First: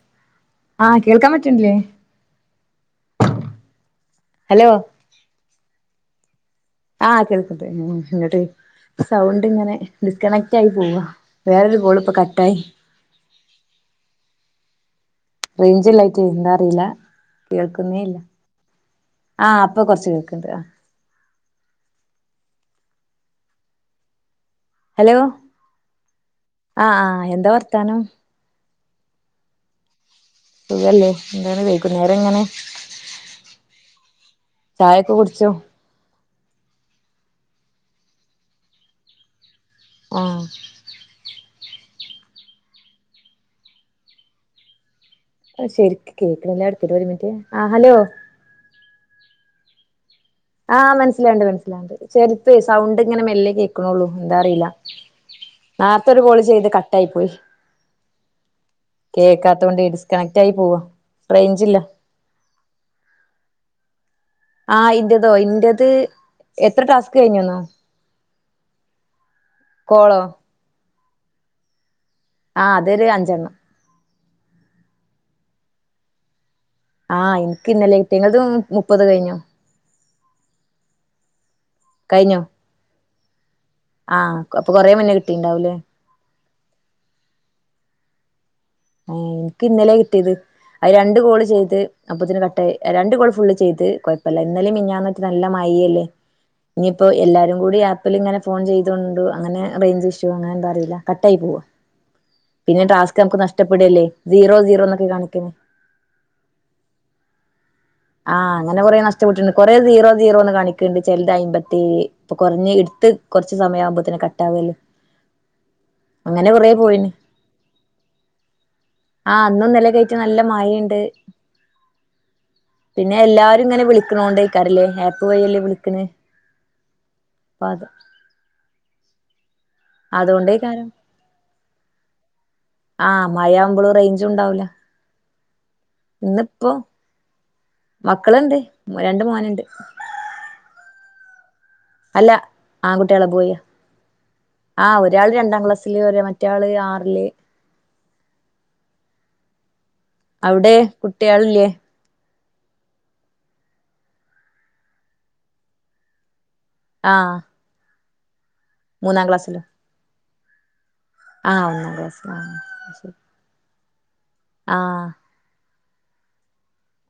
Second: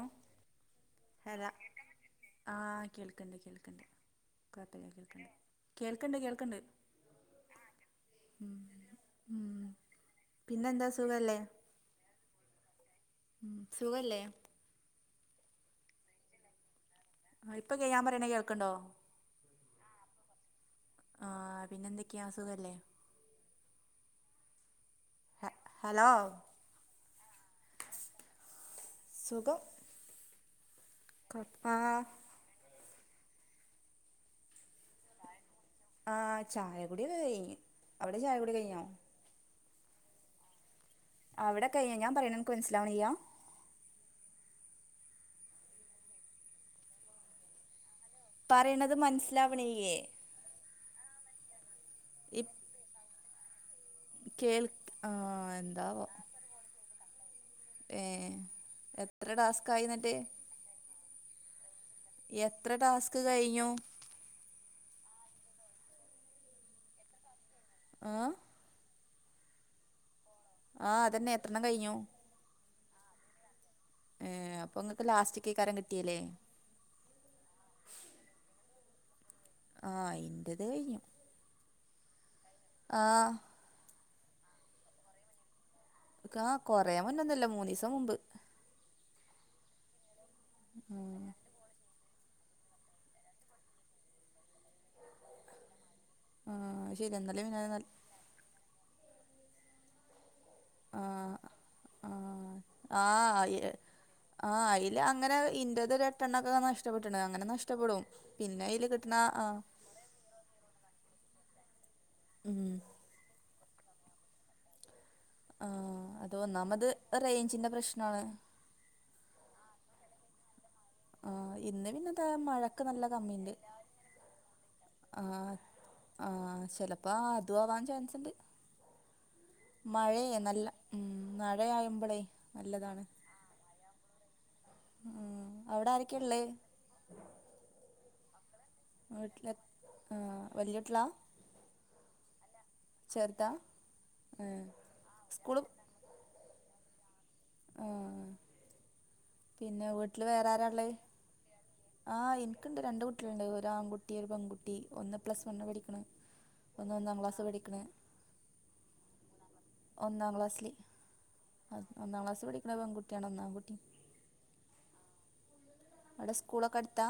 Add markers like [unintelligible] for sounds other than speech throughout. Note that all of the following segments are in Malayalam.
ഹിക് ആ കേൾക്കാൻ പറ്റിണില്ലേ ആഹ കേൾക്കണ്ട് കേൾക്കണ്ട് ഹലോ കറക്റ്റായി കേൾക്കണ്ട് കേൾക്കണ്ട് ആഹ് കേൾക്കണ്ട് എന്നിട്ട് സൗണ്ട് ഉം ഇങ്ങനെ ഡിസ്കണക്റ്റായി പിന്നെന്താ പോവാ സുഖല്ലേ വേറൊരു കോളിപ്പോ കട്ടായി മ് സുഖല്ലേ റൈഞ്ചില്ലയിറ്റ എന്താന്നറിയില്ല ഇപ്പൊ ഞാൻ കേൾക്കുന്നേയില്ല പറയണ കേൾക്കണ്ടോ ആ ഇപ്പൊ കൊറച്ച് കേൾക്ക്ണ്ട് ആ ആ പിന്നെന്തൊക്കെയാ അസുഖല്ലേ ഹലോ ഹ ഹലോ ആ ആ എന്താ വർത്താനം സുഖം സുഖല്ലേ എന്താണ് ആഹ് വൈക്കുന്നേരങ്ങനെ ചായൊക്കെ കുടിചു ആ ചായകുടിയൊക്കെ കഴിഞ്ഞ് അവിടെ ചായകുടി കഴിഞ്ഞോ ആ അവിടെകഴിഞ്ഞോഞാൻ പറയുന്നത് അക്ക് മനസിലാവുന്നില്ല അത് ശരിക്ക്‌ കേക്കണില്ല അത് എടുത്തിട് വ ഒരുമിറ്റ് ആ ഹലോ പറയണത് മനസ്സിലാവണില്ലേ ആ മനസ്സിലാവ്ണ്ട് മനസ്സിലാവ്ണ്ട് ഇ ചെറപ്പെ സൗണ്ടിങ്ങനെ മെല്ലെ കേക്കണുള്ളൂ കേൾ എന്താന്നറിയില്ല ആ എന്താവോ നേർത്തെ ഒരു കോള് ചെയ്ത് ക കട്ടായി പോയി ഏ എത്ര കേക്കാത്തോണ്ടെ ടാസ്കായി എന്നിട്ട് ഡിസ്കണക്റ്റായി പോവാ റൈഞ്ചില്ല എത്ര ടാസ്ക് കഴിഞ്ഞു ആ ഇന്റേതോ ഇന്റത് എത്ര ടാസ്ക് കഴിഞ്ഞുന്നോ ആഹ് കോളോ ആ അതെന്നെ എത്രണ്ണം കഴിഞ്ഞു ആ അതൊരു അഞ്ചെണ്ണം ഏ അപ്പോ നിങ്ങൾക്ക് ലാസ്റ്റ്ക്ക്കാരം കിട്ടിയല്ലേ ആ എനിക്ക് ഇന്നലെ കിട്ടിയേ ഇങ്ങളത് മുപ്പത് കഴിഞ്ഞോ ആ ഇന്റത് കഴിഞ്ഞു കഴിഞ്ഞോ ആ ആ അപ്പൊ കൊറേമുന്നേ കിട്ടിയിട്ടുണ്ടാവൂലേ ആ കൊറേമുന്നൊന്നല്ല മൂന്നീസംമുമ്പ് ഒ ക്ക് ഇന്നലെ കിട്ടിയത് അയിൽ രണ്ട് കോള് ചെയ്ത് അപ്പൊത്തന്നെ കട്ടായി രണ്ടുകോള്ഫുള്ള് ചെയ്ത് കൊയപ്പില്ല ഇന്നലെയും മെനി ഞ്ഞാന്നായിട്ട് നല്ല മഴയല്ലേ ആ ഇനിയിപ്പോ ശരി ഇന്നലെ എല്ലാരും കൂടി മിനിഞ്ഞാന്ന് ആപ്പിൽ ഇങ്ങനെ ഫോൺ ചെയ്തൊണ്ട് അങ്ങനെ റേഞ്ചിഷോ അങ്ങനെ എന്തോ അറിയില്ല ആ കട്ടായി പോവാ പിന്നെ ആ ആ ടാസ്ക് നമുക്ക് നഷ്ട ആ അയില് അങ്ങനെ ഇന്റത് എട്ടെണ്ണൊക്കെ നഷ്ടപ്പെട്ടണ് അങ്ങനെ നഷ്ടപ്പെടും ആ പിന്നെ അങ്ങനെ അയില് കുറെ കിട്ടണ ആ നഷ്ടപ്പെട്ടിണ് കുറേ സീറോ സീറോന്ന് കാണിക്കണ്ട് ചെലത് അയിമ്പ ഏഴ് ഇപ്പൊ ഉം കുറഞ്ഞഎടുത്ത് കുറച്ച് സമയാവുമ്പോത്തന്നെ കാട്ടാവല്ലെ ആ അതൊന്നാമത് പോയിന് റേഞ്ചിന്റെ പ്രശ്നാണ് ആ ഇന്നുന്നലെക്കെയായിട്ട് നല്ല മഴയുണ്ട് ആ ഇന്നലി തന്നെ മഴ എനിക്ക് നല്ല കമ്മിണ്ട് എല്ലാരും ഇങ്ങനെ വിളിക്ക്ണോണ്ടേക്കാരല്ലേ ആപ്പ് ആ വഴിയല്ലേ വിളിക്ക്ണ് ആ ചെല അ അ അപ്പൊ തുവാൻ ചാൻസുണ്ട് നല്ല അതുകൊണ്ടേയികാരം ഉം മഴയായുമ്പളേ നല്ലതാണ് ആഹ് മഴ ആവുമ്പോള് റൈഞ്ച ഉണ്ടാവൂല്ല [unintelligible] അവടെ ആരക്കെ ഇള്ളേ മക്കള്ണ്ട് രണ്ട് വീട്ടിൽ മോന്ണ്ട് ആഹ് വല്യ കൂട്ടി കള അല്ല ആൺകുട്ടികള് ചെറുതാ ബോയ്യ ഏഹ് ആഹ് ഒരാൾ സ്കൂള് രണ്ടാക്ലാസ് വല്യവര് മറ്റെള് ആറില് ആഹ് പിന്നെ വീട്ടിൽവര് അവിടെ കുട്ട്യാളില്ലെ ആഹ് ഇനിക്ണ്ട് രണ്ട് കുട്ട്യാളുണ്ട് ഒരു ആൺകുട്ടി ഒരു പെൺകുട്ടി ഒന്ന് പ്ലസ് വണ്ണ് പഠിക്ക്ണ് ഒന്ന് ഒന്നാ ക്ലാസ് പഠിക്ക്ണ മൂന്നാ ക്ലാസിലൊ ഒന്നാം ക്ലാസ്സില് ഒന്നാം ക്ലാസ് പഠിക്ണ പെൺകുട്ടിയാണ് ഒന്നാ ആണ്കുട്ടി ആഹ് ആടെ സ്കൂളോ ക്കെ അടുത്ത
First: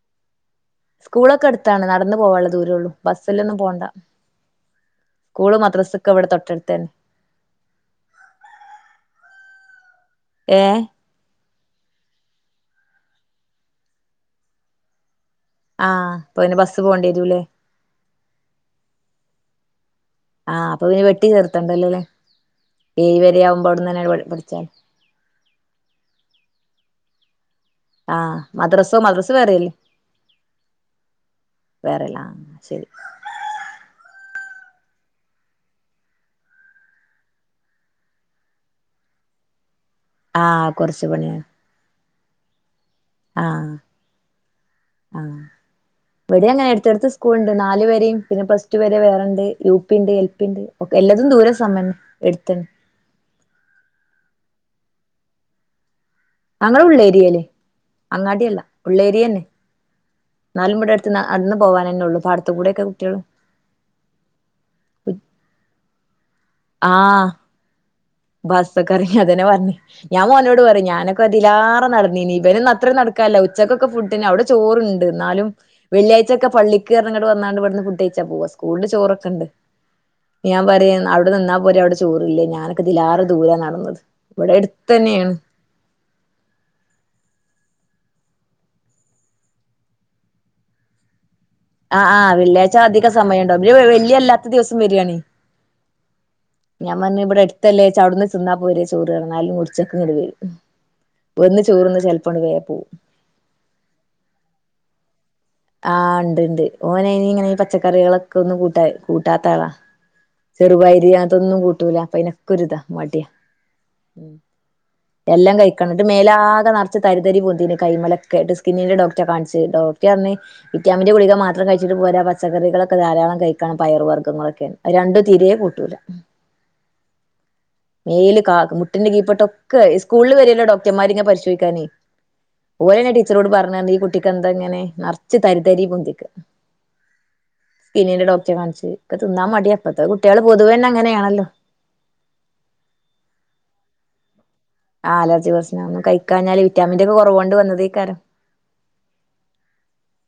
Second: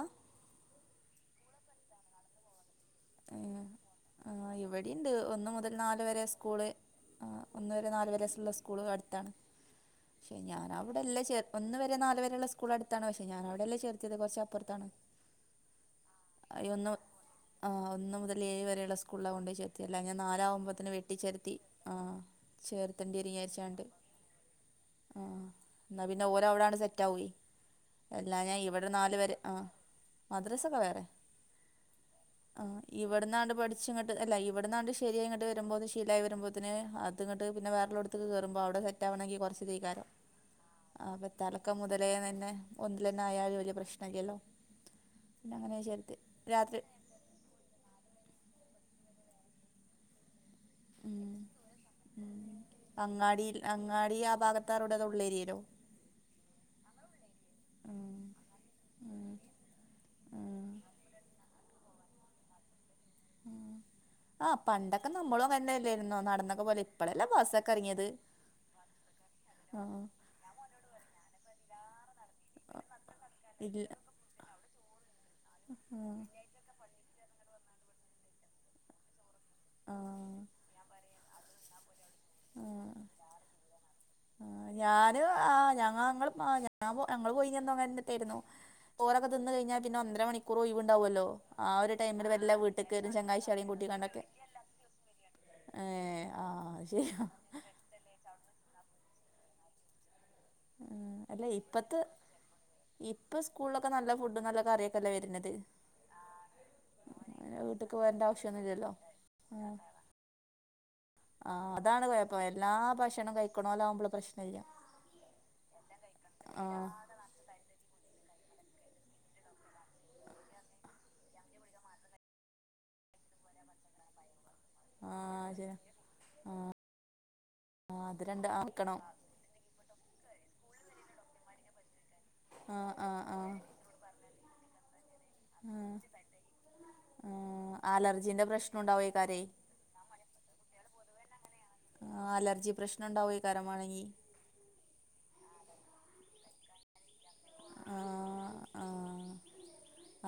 സ്കൂളൊക്കെ അടുത്താണ് നടന്ന് പോകാനുള്ള ദൂരേള്ളൂ എഹ് ആ ഇവിടീണ്ട് ഒന്ന് സ്കൂള് മുതൽ നാല് മദ്രസൊക്കെ വരെ ഇവിടെ സ്കൂള് തൊട്ടടുത്തന്നെ ആഹ് ഒന്ന് വരെ നാല് വരെള്ള സ്കൂള് അടുത്താണ് പക്ഷെ ഞാൻ ഏഹ് അവടെല്ലാം ചേർ ഒന്ന് വരെ നാല് വരെള്ള സ്കൂളടുത്താണ് പക്ഷെ ഞാന അവിടെല്ലേ ചേർതിയത് കോറച്ച് അപ്പറത്താണ് ആഹ് ഓന് ബസ്സ് പോണ്ടെരുലെ ആഹ് ഒന്ന് മുതൽ ഏഴ് വരെള്ള സ്കൂളിലാ കൊണ്ടയി ചേർ ല്ല ഞാൻ ആഹ് അപ്പൊ നാലാവുമ്പോത്തിന് പിന്നെ വെട്ടി വെട്ടിച്ചേർത്തി ചേർത്തണ്ടല്ലോല്ലേ ആഹ് ഏഴ് ചേർത്തേണ്ടിരു വരെ ആവുമ്പോ വിചാരിച്ചാണ്ട് അവിടന്നന്നെ പഠിച്ചാൽ ആഹ് ഇന്നാ പിന്നെ ഓരവടെങ്ങട്ട് സെറ്റ ആവുയ് ആഹ് എല്ലാഞ്ഞാൽ ഇവിടെ മദ്രസോ നാല് മദ്രസ വരെ ആഹ് വേറെയല്ലേ മദ്രസോക്കെ വേറെ വെറെല്ലാം ആഹ് ഇവട് ഇവിടന്നാണ്ട് പഠിച്ചിങ്‌ട്ട് അല്ല ഇവിടുന്നാണ്ട് ശരിയിങ്ങിട്ട് വരുമ്പോ ശീലായി വരുമ്പോത്തിന് അത്ങ്ട്ട് പിന്നെ വേറെ കേറുമ്പോ അവടെ സെറ്റാ ആവണങ്കിൽ കൊറച്ച് തെകാരം ആഹ് കുറച്ച് ആപ്പൊ പണിയാണ് തലക്കം മുതലേ തന്നെ ഒന്നിലന്നെ ആയാല് ആഹ് വലിയ പ്രശ്നല്ലല്ലോ പിന്നെ അങ്ങനെ ചേർത്ത് രാത്രി സ്കൂണ്ട് നാല് വാരീം പിന്നെ പ്ലസ് ടു വരെ വേറെണ്ട് യു പി ണ്ട് എൽ പിണ്ട് ഓക്കെ എല്ലതും ദൂരെ സമം എടുത്തണ് അങ്ങാടി അങ്ങാടി ആ ഭാഗത്താറോടെത ഉള്ളേരീല്ലോ അങ്ങൾ ഉള്ളേരിയൽ ഉം അങ്ങാട്യല്ല ഉം ഉള്ളേരിയന്നെ ഉം നാലും ബടട്ത്ത്ന്ന് നടുന്ന് പോവാനെന്നോള്ളു പാടത്തുകൂടെക്കെ കുട്യള് ആഹ് പണ്ടൊക്കെ നമ്മളും അങ്ങനെയല്ലായിരുന്നോ നടന്നൊക്കെ പോകല് ഇപ്പളല്ലേ ബസൊക്കെ ഇറങ്ങിയത് ബസ്സോക്കേർങ്ങി അതേനേ വന്ന് ഞാൻമോനോട് പറിം ഞാനൊക്കെ ഇതിലേറെ നടന്നിനി ഇബ്നിന്ന് അത്ര നടക്കാല്ല ഉച്ചക്കൊക്കെ ഇല്ല ഫുഡിന് അവിടെ ചോറ്ണ്ട് ഇന്നാലും വെള്ളിയാഴ്ച്ചക്കെ പള്ളി ക്ക്ർങ്‌ങ്ട്ട് ‌ വന്നാണ്ട് ഇവിടുന്ന് ഫുഡൈച്ചാ പോക സ്കൂളില് ചോറൊക്കെണ്ട് ആ ഞാൻ പറിം അവിടെ നിന്നപോ രവടെ ചോറില്ലേ ഞാനൊക്ക ഇതിലാറ് ദൂരാ നടന്ന് ണ് ആഹ് ഞാന് ആ ഞങ്ങള് പാഞ്ഞ ഞാ പോ ഞങ്ങള് പോയിനന്ന് അങ്ങിനതന്നെ യിരുന്നു ചോരൊക്കെ തിന്ന് കഴിഞ്ഞാൽ പിന്നെ ഒന്നര മണിക്കൂർ ഒയിവുണ്ടാവോല്ലോ ആഹ് ആ വെള്ളിയാഴ്ച അധികം സമയംണ്ടാവും ബല് വെള്ളി കൂട്ടിക്കാണ്ടൊക്കെ അല്ലാത്ത ദിവസം വെര്യണ് ഏ ആ ഞാൻ ശരിയാ പറഞ് ഇബടെ എടുത്തല്ലേ ച്ച് വ്ട്ന്ന് തിന്നാപോരെ ചോറ് ഇന്നാലും ഉച്ചക് ഇങ്‌ട് വരും ഉം ബ്ട്ന്ന് ചോറ്ന്ന് ചെലപ്പോങ്‌ട് വേ പോവും ഇപ്പ സ്കൂളിലൊക്കെ നല്ല ഫുഡും നല്ല കറിയൊക്കെ അല്ലേ വരുന്നത് ആഹ് ഇണ്ട് ഇണ്ട് ഓനയ് നിങ്ങനെ അങ്ങനെ വീട്ടിക്ക് പോകേണ്ട പച്ചക്കറികളൊക്കെ ഒന്നും കൂട്ടാ ആവശ്യമൊന്നുമില്ലല്ലോ ആ കൂട്ടാതാളാ ചെറുപയിരി ആ അതോന്നും കൂട്ടൂല അതാണ് അപ്പൊ കുഴപ്പം അയ്നോക്കരിത എല്ലാ ഇതാ മട്യ ഭക്ഷണം കഴിക്കണോലാവുമ്പോൾ പ്രശ്നമില്ല എല്ലാം കഴിക്കണം ത് ആ മേലാകെ നറച്ച് തര് തരി പൊന്തീണ് കൈമലക്ക ഡി സ്കിന്നിന്റെ ഡോക്റ്റേ കാണിച്ച് ഡോക്റ്റർഞ്ഞി വിറ്റാമിന്റെ ഗുളിക മാത്രം കഴിച്ചിട്ട് പോരാ പച്ചക്കറികളൊക്കെ ധാരാളം കഴിക്കണം പയർ വർഗങ്ങളൊക്കെ ആ രണ്ടു തീര ശരി കൂട്ടൂല ആ അത് മേയില് രണ്ട് ക ആക്കണം മുട്ടിന്റെ കീപ്പട്ടൊ സ്കൂള്ള് വരൊല്ലോ ഡോകറ്റമാര് ഇങ്ങനെ പരിശോയ്ക്കാന് ആ ഓലയിന് ആ ടീച്ചറോട് ആ പറഞ്ഞാർഞ്ഞി ഈ കു ട്ടിക്കന്താ ഇങ്ങനെ ന ച്ച് തരി തരി പൊന്തിക്ക സ്കിന്നിന്റെ അലർജീന്റെ ഡോക്റ്റേ പ്രശ്നം കാണിച്ച് ക്കെ ഉണ്ടാവേക്കാരേ തിന്നാം മടിയ ഇപ്പത്തെ കുട്ട്യള് പൊതുവെന്നെ അങ്ങനെയാണല്ലോ. ആഹ് അലർജി പ്രശ്നംണ്ടാവേ കരം വാണങ്കി. ആഹ് അലർജി പ്രശ്ന ഒന്നും കഴിക്കാഞ്ഞാല് വിറ്റാമിന്റൊക്കെ കൊറവോണ്ട് വന്നതേയ്ക്കാരം. ആഹ്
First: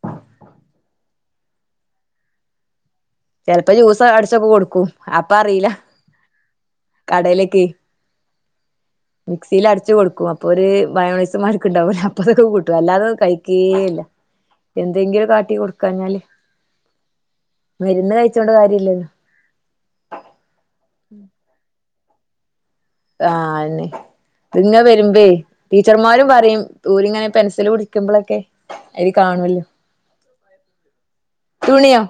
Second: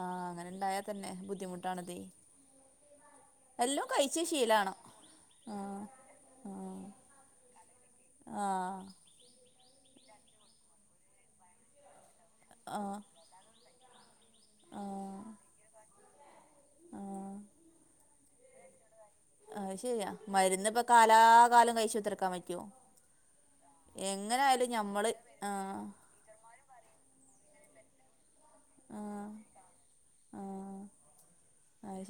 ആഹ് അങ്ങനെണ്ടായാ തന്നെ ബുദ്ധിമുട്ടാണതേ. ചെലപ്പ എല്ലാം ജ്യൂസ കഴിച്ച് അടിച്ചൊക്കെ ശീലാണം കൊടുക്കും, അപ്പ ആ അറീല കടെലേക്ക്. ആഹ് മിക്സിയില് അടിച്ച് കൊടുക്കും അപ്പോ ഒരു മയോണയ്സ്മാരിക്ക് ഇണ്ടാവുല്ലേ അപ്പതൊക്കെ കൂട്ടും, ആ അല്ലാതെ കഴി ക്കേല്ല ആ എന്തെങ്കിലും കാട്ടി കൊടുക്കാഞ്ഞാല്. ആ മരുന്ന് കഴിച്ചോണ്ട് കാര്യല്ലല്ലോ. അയ്ശെരിയാ മരുന്ന് ഇപ്പ കാലാകാലം കഴിച്ചുത്തറക്കാൻ പറ്റോ. ആഹ് അന്നെ പിന്നേ ഞമ്മള് വെരുമ്പേ ആ ടീച്ചർമാരും പറയും തൂരിങ്ങാന പെൻസില് പിടിക്കുമ്പളൊക്കെ ആ അയില് കാണുവല്ലോ. ആ അത് തുണിയോ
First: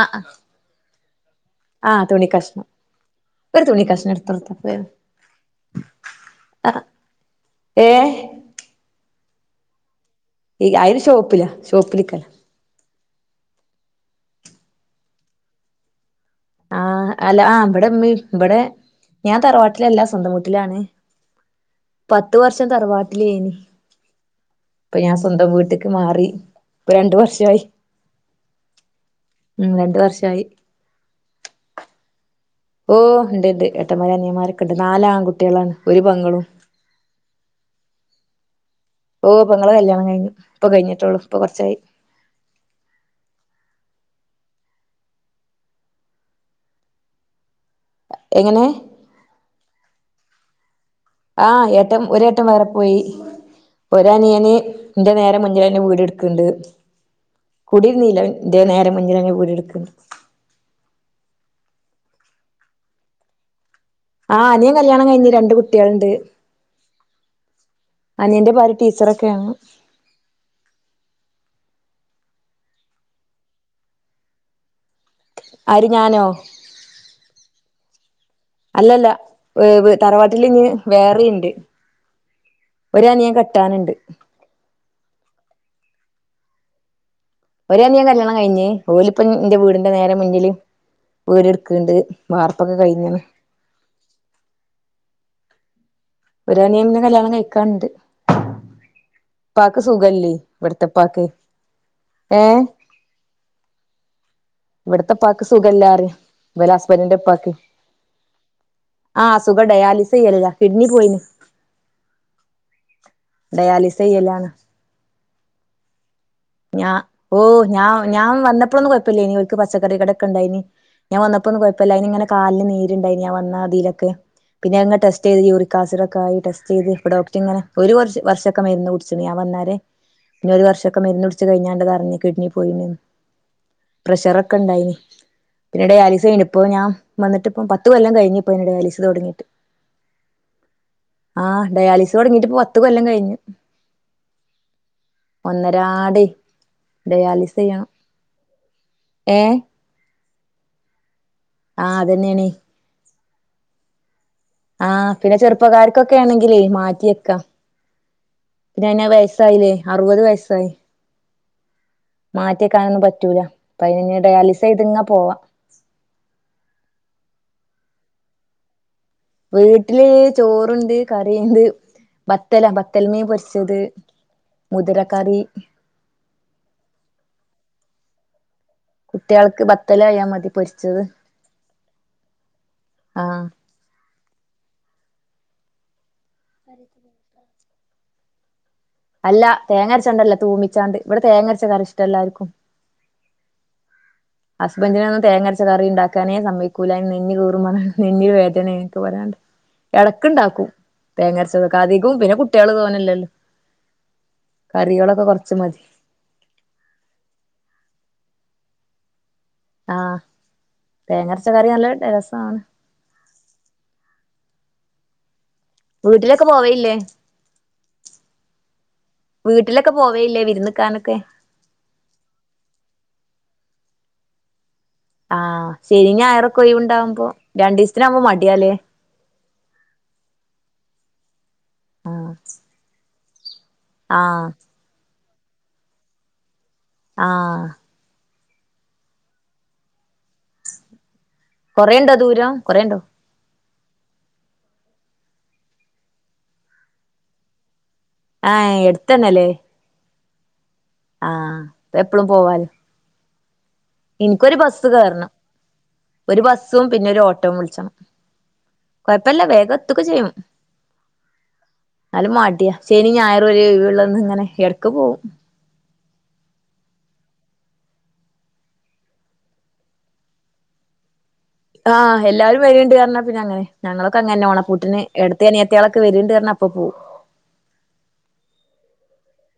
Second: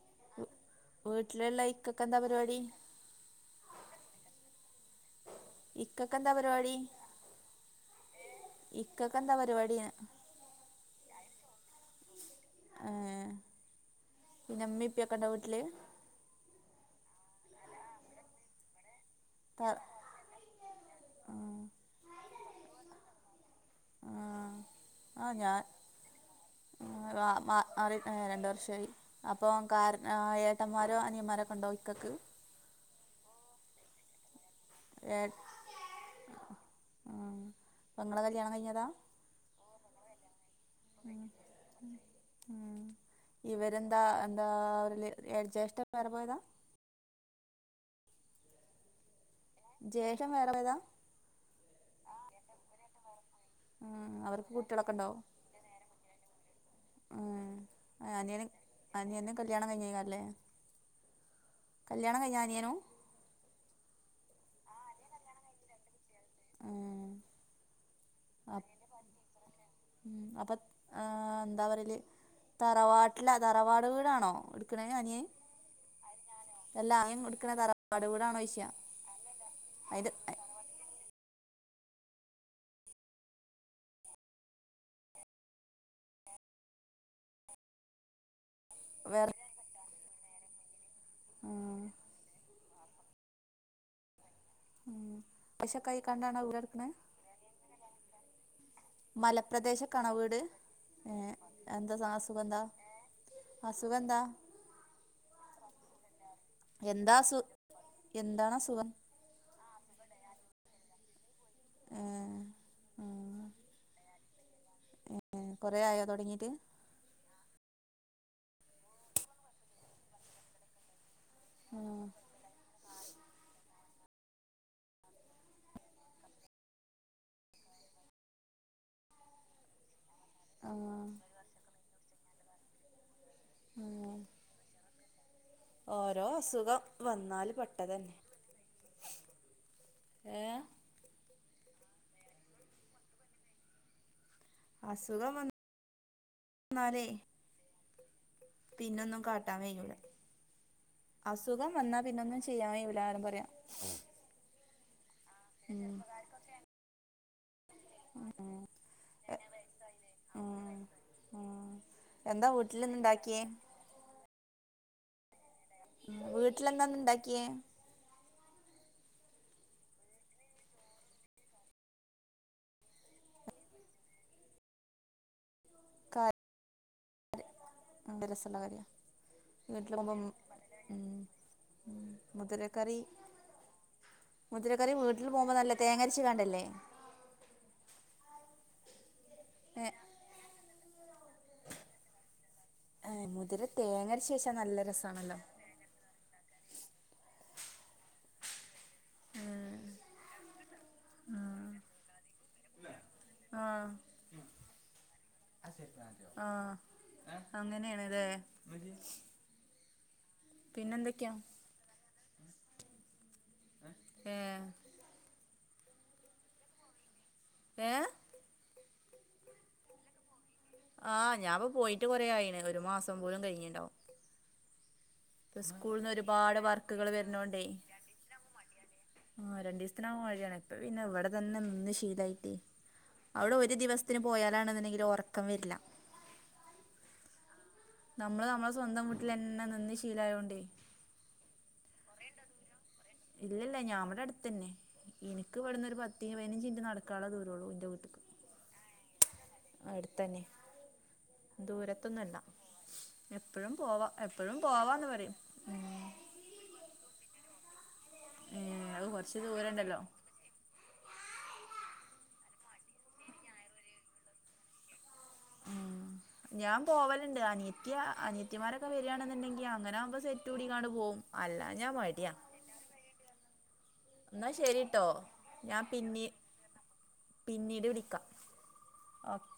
ആഹ് ആഹ് വീട്ടിലിള്ളേയ് ആഹ് തുണികഷ്ണം, ഒരു തുണി കഷ്ണം എട്ത്ത് [unintelligible] പോയോ ഇക്കക്ക് എന്താ പരിപാടി? ഏഹ് ഇക്കക്ക് എന്താ പരിപാടീന്ന്? ഈ അയാള് ഷോപ്പില ഷോപ്പിലിക്കല. ഏഹ് പിന്നെ ഇമ്മീ ഇപ്പി ഒക്കെ ഉണ്ടോ വീട്ടില്. ആഹ് അല്ല ആഹ് ഇവടെ ഉമ്മി ഇവടെ ഞാൻ ത തറവാട്ടിലല്ല, സ്വന്തം വീട്ടിലാണ്, ആഹ് പത്ത് വർഷം തറവാട്ടിലേനി. ആഹ് ഇപ്പ ഞാൻ സ്വന്തം വീട്ടിക്ക് മാറി. ഇപ്പൊ ആ രണ്ട് വ മ വർഷായി മാറി ഏ രണ്ട് വർഷായി അപ്പോ ഉം കാര രണ്ട് ആഹ് വർഷായി ഏഹ് ട്ടന്മാരോ അനിയന്മാരൊക്കെണ്ടോ ഇക്കക്ക്. ഓ ഇണ്ട് ഇണ്ട് എട്ടന്മാര് അനിയന്മാരൊക്കെ ഇണ്ട്, നാല് ഏ ആൺകുട്ടികളാണ്, ഒരു പെങ്ങളും. ആഹ് പെങ്ങളെ കല്യാണം കഴിഞ്ഞതാ? ഓ പെങ്ങളെ കല്യാണം കഴിഞ്ഞു ഇപ്പ കഴിഞ്ഞിട്ടൊള്ളു ഇപ്പ കൊറച്ചായി. മ് ഇവരെന്താ എന്താ [unintelligible] ഏഹ് ജേഷ്ട്ടൻ വേറെ പോയതാ? എങ്ങനെ? ജേഷ്ടൻ വേറെ പോയതാ? ആഹ് ഏട്ടൻ ഒരേട്ടൻ വേറെ പോയി, ആഹ് അവർക്ക് ഒരനിയന് കുട്ടികളൊക്കെ ഉണ്ടോ ഇന്റെ നേരെ മുന്നിലെന്നേ വീട് എട് ക്ക്ണ്ട് ഏഹ് കുടിന്നീല്ല അനിയന് ന്റെ നേരെ മുന്നിലന്നേ അനിയനും വീട് കല്യാണം എട്ക്ക്ന്ന്. കഴിഞ്ഞേക്കാരല്ലേ കല്യാണം കഴിഞ്ഞാ അനിയനും? ആഹ് അനിയൻ കല്യാണം കഴിഞ്ഞ് രണ്ട് കുട്ട്യളിണ്ട്. ഏഹ് അനിയന്റെ ഭാര്യ ടീച്ചറൊക്കെ ആണ്. മ് അപ്പ ആ ന്താ പറയല് തറവാട്ടില തറവാട് വീടാണോ ഇട്ക്ക്ണേ അനിയൻ? ആര് ഞാനോ? എല്ല [unintelligible] ഇട്ക്ക്ണേ തറവാട് വീടാണോ ചോയ് അല്ലല്ല വ് വ് തറവാട് [unintelligible] വേറെ ഇണ്ട് ഒരനിയൻ കെട്ടാന്ണ്ട്. ഒരനിയൻ കല്യാണം കഴിഞ്ഞ് ഓലിപ്പ വേറെ ഞ്ഞ് ന്റെ വീടി ന്റെ നേരെ മുന്നില് വീട് ഉം എട്ക്ക്ണ്ട് വാർപ്പൊക്കെ കഴിഞ്ഞിണ്. മ് പക്ഷേ കയിക്കാണ്ടാണാ വീട് ഒരനിയൻ എട്ക്കണെ? കല്യാണം കയ്ക്കാണ്ട്. ഉപ്പാക്ക് മലപ്രദേശക്കാണോ സുഖല്ലേ വീട് ഇവ്ട്ത്തെ ഏ ഉപ്പാക്ക് ഏഹ് അസുഖന്താ? ഇവ്ട്ത്തെപ്പാക്ക് സുഖല്ലാറിഞ്ഞ് ഇബല എന്താ ഹസ്ബന്റിന്റെ അസു ഇപ്പാക്ക്. എന്താണ് അസുഖം? ആഹ് സുഖം ഡയാലിസെയ്യല് ല കിഡ്നി പോയിന് ഏഹ് ഏഹ് ഡയാലിസ് ചെയ്യലാണ് ഏഹ് കൊറേ ആയോ തൊടങ്ങീട്ട് ഞാ ഓഹ് ഞാ ഞാം വന്നപ്പളൊന്നും കൊയപ്പലോനി ഓൽക്ക് പച്ചക്കറി കടക്കെ ണ്ടായീനി. ഞാം വന്നപ്പൊന്നും കൊയപ്പല്ല. ഉം അയ്ന്ങ്ങനെ കാലില് നീര്ണ്ടായീനി ഞാൻ വന്നാതീലൊക്കെ പിന്നെ ഞാൻ അങ് ടെസ്റ്റ് ചെയ്ത് യൂറിക്കാസിടക്കായി ടെസ്റ്റ് ചെയ്ത് ഇപ്പ ഡോക്ടറിങ്ങനെ ഒരു വർ വർഷൊക്കെ മര്ന്ന് കുടിച്ച്ണ് ഞാം വന്നേരെ പിന്നൊര് വർഷൊക്കെ ഉം മര്ന്നുടിച്ച് കഴിഞ്ഞാണ്ട് തറിഞ്ഞ് കിഡ്നി പോയിന്ന് ഉം പ്രഷറ ക്കണ്ടയ്നി പിന്നെ ഓരോ ഡയാലീസെയ്നു ഇപ്പോ അസുഖം ഞാം വന്നാല് വന്ന്ട്ട്പ്പൊ പത്ത് കൊല്ലം പെട്ടതന്നെ കൈഞ്ഞ്പ്പൊ ഡയാലീസ് തൊടങ്ങീട്ട് ഏഹ് ആഹ് ഡയാലീസ് തൊടങ്ങിട്ട് പ്പൊ പത്ത് കൊല്ലം കഴിഞ്ഞ്. അസുഖം ഒന്നരാടേയ് വന്നാലേ ഡയാലിസ് ചെയ്യണം. പിന്നൊന്നും ഏഹ് കാട്ടാം കയ്യൂല അസുഖം വന്നാ ആഹ് പിന്നൊന്നും അതന്നെയാണേ ചെയ്യാം കയ്യൂലാന്ന് പറയാ ആഹ് പിന്നെ ഉം ചെർപ്പക്കാര്ക്കൊക്കെണെങ്കിലെ മാറ്റ്യേക്കാ പിന്നെ അയ്നത് വയസ്സായിലെ അർവത് വയസ്സായി. ഉം എന്താ വീട്ടിലിന്ന് മാറ്റ്യേക്കാനൊന്നും പറ്റൂല. ഇണ്ടാക്കിയേ അപൈന് ഡയാലിസെയ്ത്ങ്ങ പോവാ ഉം വീട്ട്ലെന്താന്ന്ണ്ടാക്ക്യേ? വീട്ട്ല് ചോറ്ണ്ട് കറിണ്ട് ബത്തലാ ബത്തൽമീം പൊരിച്ചത് മുതരക്കറി ക്കറി നല്ല രസള്ള കറി കുട്ടികൾക്ക് വീട്ടിലോവുമ്പം ബത്തലായാൽ മതി ഉം പൊരിച്ചത് ഉം മുതിരക്കറി ആഹ് മുതിരക്കറി വീട്ടിൽ പോകുമ്പോല്ലേ തേങ്ങരച്ച്ങ്ങാണ്ടല്ലേ അല്ല തേങ്ങരച്ചാണ്ടല്ല തൂമിച്ചാണ്ട് ഇവടെ തേങ്ങരച്ച കറി ഇഷ്ടം എല്ലാർക്കും ആഹ് മുതിരത് തേങ്ങരച്ച് വെച്ചാ നല്ല ഹസ്ബന്റിനൊന്നും രസാണല്ലോ തേങ്ങരച്ച് ക്കറി ണ്ടാക്കാനേ സമ്മയ്ക്കൂല അയിന് നെഞ്നീറും പറഞ്ങ്ങാണ്ട് നെഞ് വേദനേ ഒക്കെ പറ് പർഞ്ഞ്ങ്ങാണ്ട് എടക്ക് ണ്ടാക്കും തേങ്ങരച്ചതക്കെ അധികും പിന്നെ കുട്ട്യാള് തോനെല്ലല്ലോ ആഹ് കറികളൊക്കെ കൊർച്ച് ആഹ് അങ്ങനേണ്ലെ ആഹ് തേങ്ങരച്ചകറി നല്ല രസാണ് ഏഹ് വീട്ട്ലൊക്കെ പോവേല്ലേ? ഏഹ് വീട്ട്ലൊക്കെ പോവലില്ലെ വി ആഹ് ഞാപ്പോ പോയിട്ട് കൊറേ ആയിണ് ഒര്മാസം പോലും കഴിഞ്ഞീണ്ടാവും. ഇപ്പ ആഹ് സ്കൂൾന്ന് ശനിം ഒരുപാട് ഞായറൊക്കെ വർക്ക്കൾ ഒഴിവുണ്ടാവുമ്പോ വര്ന്നോണ്ടേ രണ്ടീസത്തിനാവുമ്പോ മടിയാലേ ആഹ് രണ്ടീസ്ത്തിന് വുമ്പംമടിയാണ് ഇപ്പ പിന്നെ ഇവടെ തന്നെ നിന്ന് ആഹ് ശീലായിട്ടേ അവടെ ഒര് ദിവസത്തിന് ആഹ് പോയാലാണ്ന്ന്ണ്ടെങ്കിൽ ഒറക്കം വെര്ല്ല ആഹ് നമ്മള് നമ്മളെ സ്വന്തം വീട്ട്ലെന്നെ നിന്ന് ശീലായോണ്ടേ കൊറേണ്ടോ ദൂരം കൊറേണ്ടോ? ഇല്ലല്ല ഞാം വടെ അട്ത്തന്നെ എനിക്ക് ഇവിടന്ന്ഒരു പത്തി പതിനഞ്ചിറ്റ് നടക്കാള്ളദൂരള്ളൂ എന്റെ വീട്ട്ക്ക് ആഹ എടുത്തന്നല്ലേ അ എടുത്തന്നെ ആഹ് എപ്പളും ദൂരത്തൊന്നല്ല പോവാലോ എപ്പോഴും പോവാ എപ്പോഴും ഇൻക്കൊരു ബസ്സ് പോവാന്ന് കേറണം പറയും ഉം ഒരു ബസ്സും പിന്നെ ഒരു ഓട്ടോവും വിളിച്ചണം ഏഹ് അത് കൊഴപ്പല്ല കൊറച്ച് വേഗത്തക്ക ദൂരണ്ടല്ലോ ചെയ്യും എന്നാലുംമടി യാ ശനി ഞായർഒരു ഒഴിവുള്ളത് ഇങ്ങനെ ഇടക്ക് പോവും ഞാൻ പോവലുണ്ട് അനിയത്തിയ അനിയത്തിയമാരൊക്കെ വരിയാണെന്നുണ്ടെങ്കി അങ്ങനൊവുമ്പോ സെറ്റ് കൂടി ങ്ങ പോവും അല്ല ഞാൻ ആഹ് മടിയാ എല്ലാരും വരണ്ട്ന്ന് പഞ്ഞാ പിന്നെ അങ്ങനെ ഞങ്ങളൊക്കെ എന്നാൽ അങ്ങനെഓണ പൂട്ടിന് ശരിട്ടോ ഏടത്തി ഞാൻ അനിയത്തിയാളൊക്കെ പിന്നീ വരണ്ട് പറഞ്ഞഅപ്പൊ പോവും പിന്നീട് വിളിക്കാം ഓക്കെ